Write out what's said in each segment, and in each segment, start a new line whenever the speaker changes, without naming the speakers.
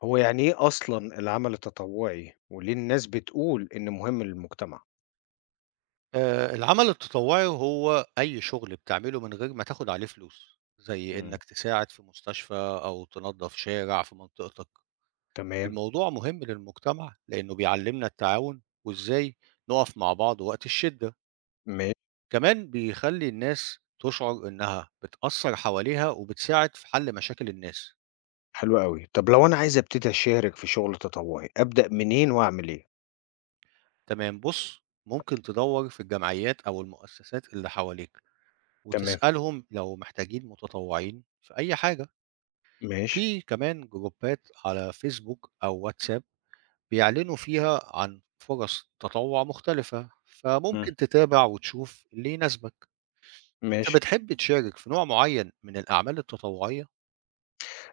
هو يعني إيه أصلًا العمل التطوعي، وليه الناس بتقول إنه مهم للمجتمع؟
العمل التطوعي هو أي شغل بتعمله من غير ما تاخد عليه فلوس، زي
إمم.
إنك تساعد في مستشفى أو تنضف شارع في منطقتك.
تمام،
الموضوع مهم للمجتمع لأنه بيعلمنا التعاون وإزاي نقف مع بعض وقت الشدة،
ماشي،
كمان بيخلي الناس تشعر إنها بتأثر حواليها وبتساعد في حل مشاكل الناس.
حلو أوي. طب لو أنا عايز أبتدي أشارك في شغل تطوعي، أبدأ منين وأعمل إيه؟
تمام، بُص ممكن تدوّر في الجمعيات أو المؤسسات اللي حواليك
تمام،
وتسألهم لو محتاجين متطوعين في أي حاجة.
ماشي،
في كمان جروبات على فيسبوك أو واتساب بيعلنوا فيها عن فرص تطوع مختلفة
إمم.
فممكن تتابع وتشوف اللي يناسبك. أنت
ماشي.
بتحب تشارك في نوع معين من الأعمال التطوعية؟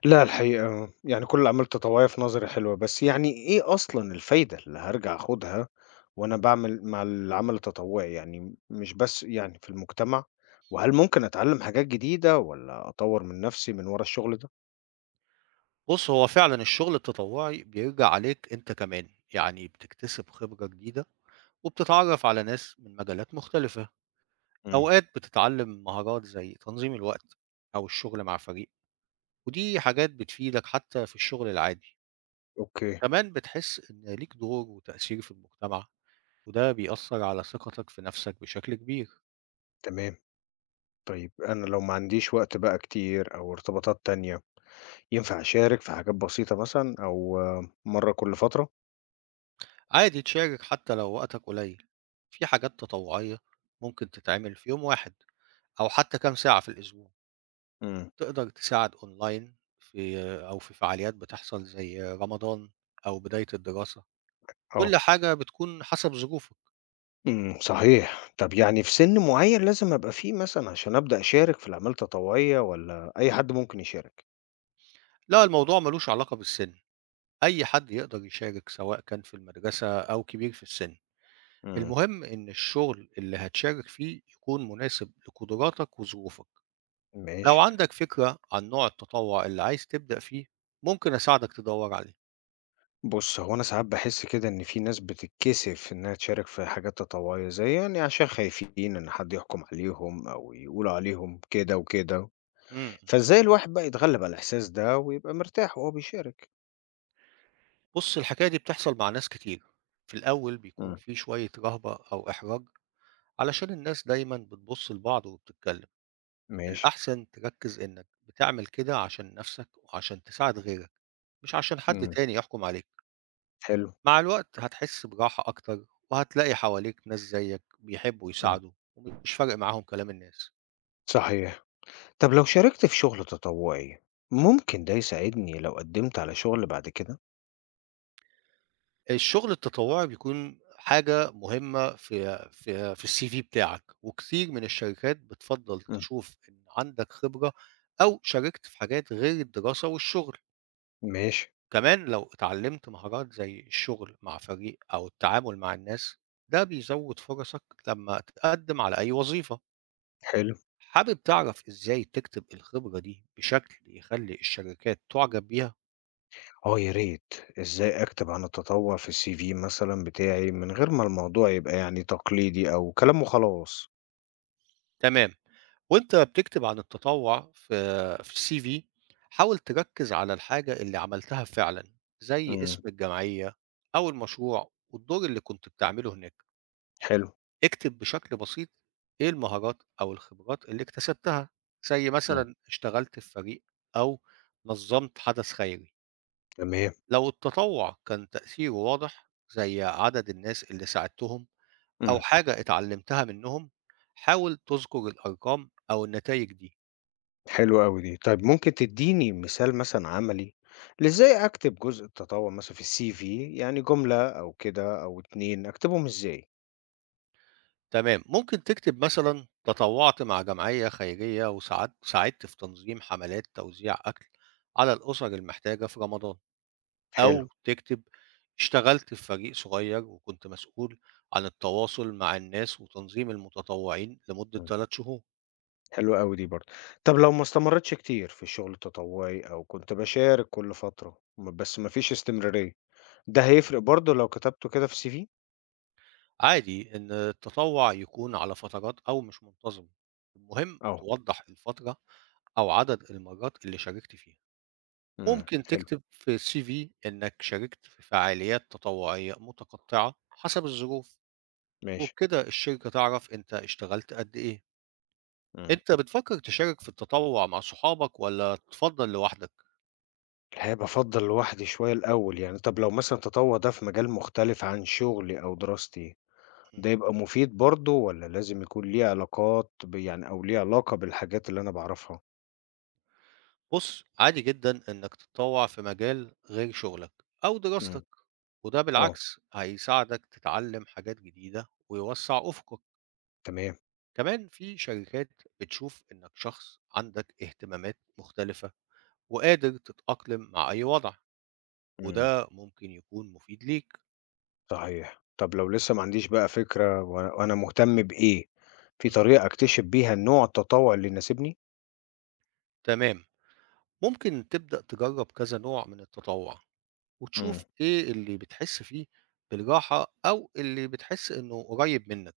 لا الحقيقة يعني كل الأعمال التطوعية في نظري حلوة، بس يعني إيه أصلًا الفايدة اللي هارجع آخدها وأنا باعمل مع العمل التطوعي، يعني مش بس يعني في المجتمع، وهل ممكن أتعلم حاجات جديدة والّا أطوّر من نفسي من ورا الشغل ده؟
بص هو فعلا الشغل التطوعي بيرجع عليك أنت كمان، يعني بتكتسب خبرة جديدة وبتتعرف على ناس من مجالات مختلفة.
إمم،
أوقات بتتعلم مهارات زي تنظيم الوقت أو الشغل مع فريق ودي حاجات بتفيدك حتى في الشغل العادي.
أوكي.
كمان بتحس إن ليك دور وتأثير في المجتمع وده بيأثر على ثقتك في نفسك بشكل كبير.
تمام. طيب أنا لو ما عنديش وقت بقى كتير أو ارتباطات تانية، ينفع أشارك في حاجات بسيطة مثلًا أو آه، مرّة كل فترة؟
عادي تشارك حتى لو وقتك قليل، في حاجات تطوعية ممكن تتعمل في يوم واحد أو حتى كام ساعة في الأسبوع.
إمم،
تقدر تساعد أونلاين، في أو في فعاليات بتحصل زي رمضان أو بداية الدراسة،
آه،
كل حاجة بتكون حسب ظروفك.
إمم، صحيح. طب يعني في سِن معيّن لازم أبقى فيه مثلًا عشان أبدأ أشارك في الأعمال التطوعية والّا أي حد ممكن يشارك؟
لا الموضوع ملوش علاقة بالسن، أي حد يقدر يشارك سواء كان في المدرسة أو كبير في السن.
إمم،
المهم إن الشغل اللي هتشارك فيه يكون مناسب لقدراتك وظروفك. لو
ماشي.
عندك فكرة عن نوع التطوع اللي عايز تبدأ فيه ممكن أساعدك تدور عليه.
بُص، هو أنا ساعات باحس كده إن في ناس بتتكسف إنها تشارك في حاجات تطوعية، زي يعني عشان خايفين إن حد يحكم عليهم أو يقول عليهم كده وكده.
مم.
فإزاي الواحد بقى يتغلب على الإحساس ده ويبقى مرتاح وهو بيشارك؟
بص الحكاية دي بتحصل مع ناس كتير، في الأول بيكون
إمم.
في شوية رهبة أو إحراج علشان الناس دايما بتبص لبعض وبتتكلم.
ماشي.
الأحسن تركز إنك بتعمل كده عشان نفسك وعشان تساعد غيرك، مش عشان حد
إمم.
تاني يحكم عليك.
حلو.
مع الوقت هتحس براحة أكتر وهتلاقي حواليك ناس زيك بيحبوا
إمم.
يساعدوا ومش فارق معاهم كلام الناس.
صحيح. طب لو شاركت في شغل تطوعي، ممكن ده يساعدني لو قدمت على شغل بعد كده؟
الشغل التطوعي بيكون حاجة مهمة في السي في بتاعك، وكتير من الشركات بتفضل
إمم.
تشوف إن عندك خبرة أو شاركت في حاجات غير الدراسة والشغل.
ماشي،
كمان لو اتعلمت مهارات زي الشغل مع فريق أو التعامل مع الناس، ده بيزود فرصك لما تقدم على أي وظيفة.
حلو.
حابب تعرف إزاي تكتب الخبرة دي بشكل يخلّي الشركات تُعجب بيها؟
آه يا ريت. إزاي أكتب عن التطوع في الCV مثلًا بتاعي من غير ما الموضوع يبقى يعني تقليدي أو كلام وخلاص؟
تمام، وأنت بتكتب عن التطوّع في الCV حاول تركّز على الحاجة اللي عملتها فعلًا، زي
إمم.
اسم الجمعية أو المشروع والدور اللي كنت بتعمله هناك.
حلو.
اكتب بشكل بسيط إيه المهارات أو الخبرات اللي اكتسبتها، زي
إمم.
مثلًا اشتغلت في فريق أو نظّمت حدث خيري.
تمام.
لو التطوّع كان تأثيره واضح، زي عدد الناس اللي ساعدتهم أو
إمم.
حاجة اتعلمتها منهم، حاول تذكر الأرقام أو النتايج دي.
حلو أوي دي. طيب ممكن تدّيني مثال مثلًا عملي لإزاي أكتب جزء التطوع مثلًا في الCV يعني جملة أو كده أو 2 أكتبهم إزاي؟
تمام، ممكن تكتب مثلًا تطوعت مع جمعية خيرية وساعدت في تنظيم حملات توزيع أكل على الأسر المحتاجة في رمضان،
حلو،
أو تكتب اشتغلت في فريق صغير وكنت مسؤول عن التواصل مع الناس وتنظيم المتطوعين لمدة
إمم،
3 شهور.
حلو أوي دي برضه. طب لو ما استمرّيتش كتير في الشغل التطوعي أو كنت باشارك كل فترة بس ما فيش استمرارية، ده هيفرق برضه لو كتبته كده في الCV؟
عادي إن التطوع يكون على فترات أو مش منتظم، المهم
آه،
توضح الفترة أو عدد المرات اللي شاركت فيها.
إمم،
ممكن
حلو،
تكتب في السي في إنك شاركت في فعاليات تطوعية متقطعة حسب الظروف،
ماشي،
وبكده الشركة تعرف أنت اشتغلت قد إيه.
إمم.
أنت بتفكر تشارك في التطوع مع صحابك ولا تفضل لوحدك؟
هيبقى أفضّل لوحدي شوية الأول يعني. طب لو مثلًا التطوع ده في مجال مختلف عن شغلي أو دراستي، ده يبقى مفيد برضه والّا لازم يكون ليه علاقات ب يعني أو ليه علاقة بالحاجات اللي أنا باعرفها؟
بُص، عادي جدًا إنك تتطوّع في مجال غير شغلك أو دراستك،
إمم،
وده
آه،
بالعكس هيساعدك تتعلم حاجات جديدة ويوسّع أفقك.
تمام،
كمان في شركات بتشوف إنك شخص عندك اهتمامات مختلفة وقادر تتأقلم مع أي وضع،
إمم،
وده ممكن يكون مفيد ليك.
صحيح. طب لو لسه ما عنديش بقى فكرة وأنا مهتم بإيه، في
إمم،
طريقة أكتشف بيها نوع التطوع اللي يناسبني؟
تمام، ممكن تبدأ تجرّب كذا نوع من التطوّع
إمم،
وتشوف إيه اللي بتحس فيه بالراحة أو اللي بتحس إنه قريب منك.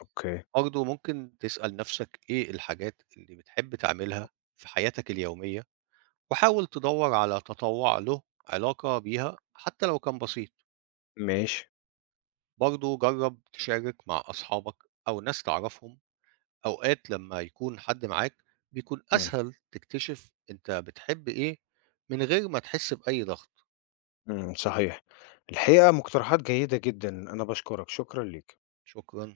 أوكي،
برضه ممكن تسأل نفسك إيه الحاجات اللي بتحب تعملها في حياتك اليومية وحاول تدور على تطوع له علاقة بيها حتى لو كان بسيط.
ماشي،
برضه جرب تشارك مع أصحابك أو ناس تعرفهم، أوقات لما يكون حد معاك بيكون
إمم،
أسهل تكتشف أنت بتحب إيه من غير ما تحس بأي ضغط.
إمم، صحيح. الحقيقة مقترحات جيدة جدًا، أنا باشكرك، شكرًا ليك.
شكرا.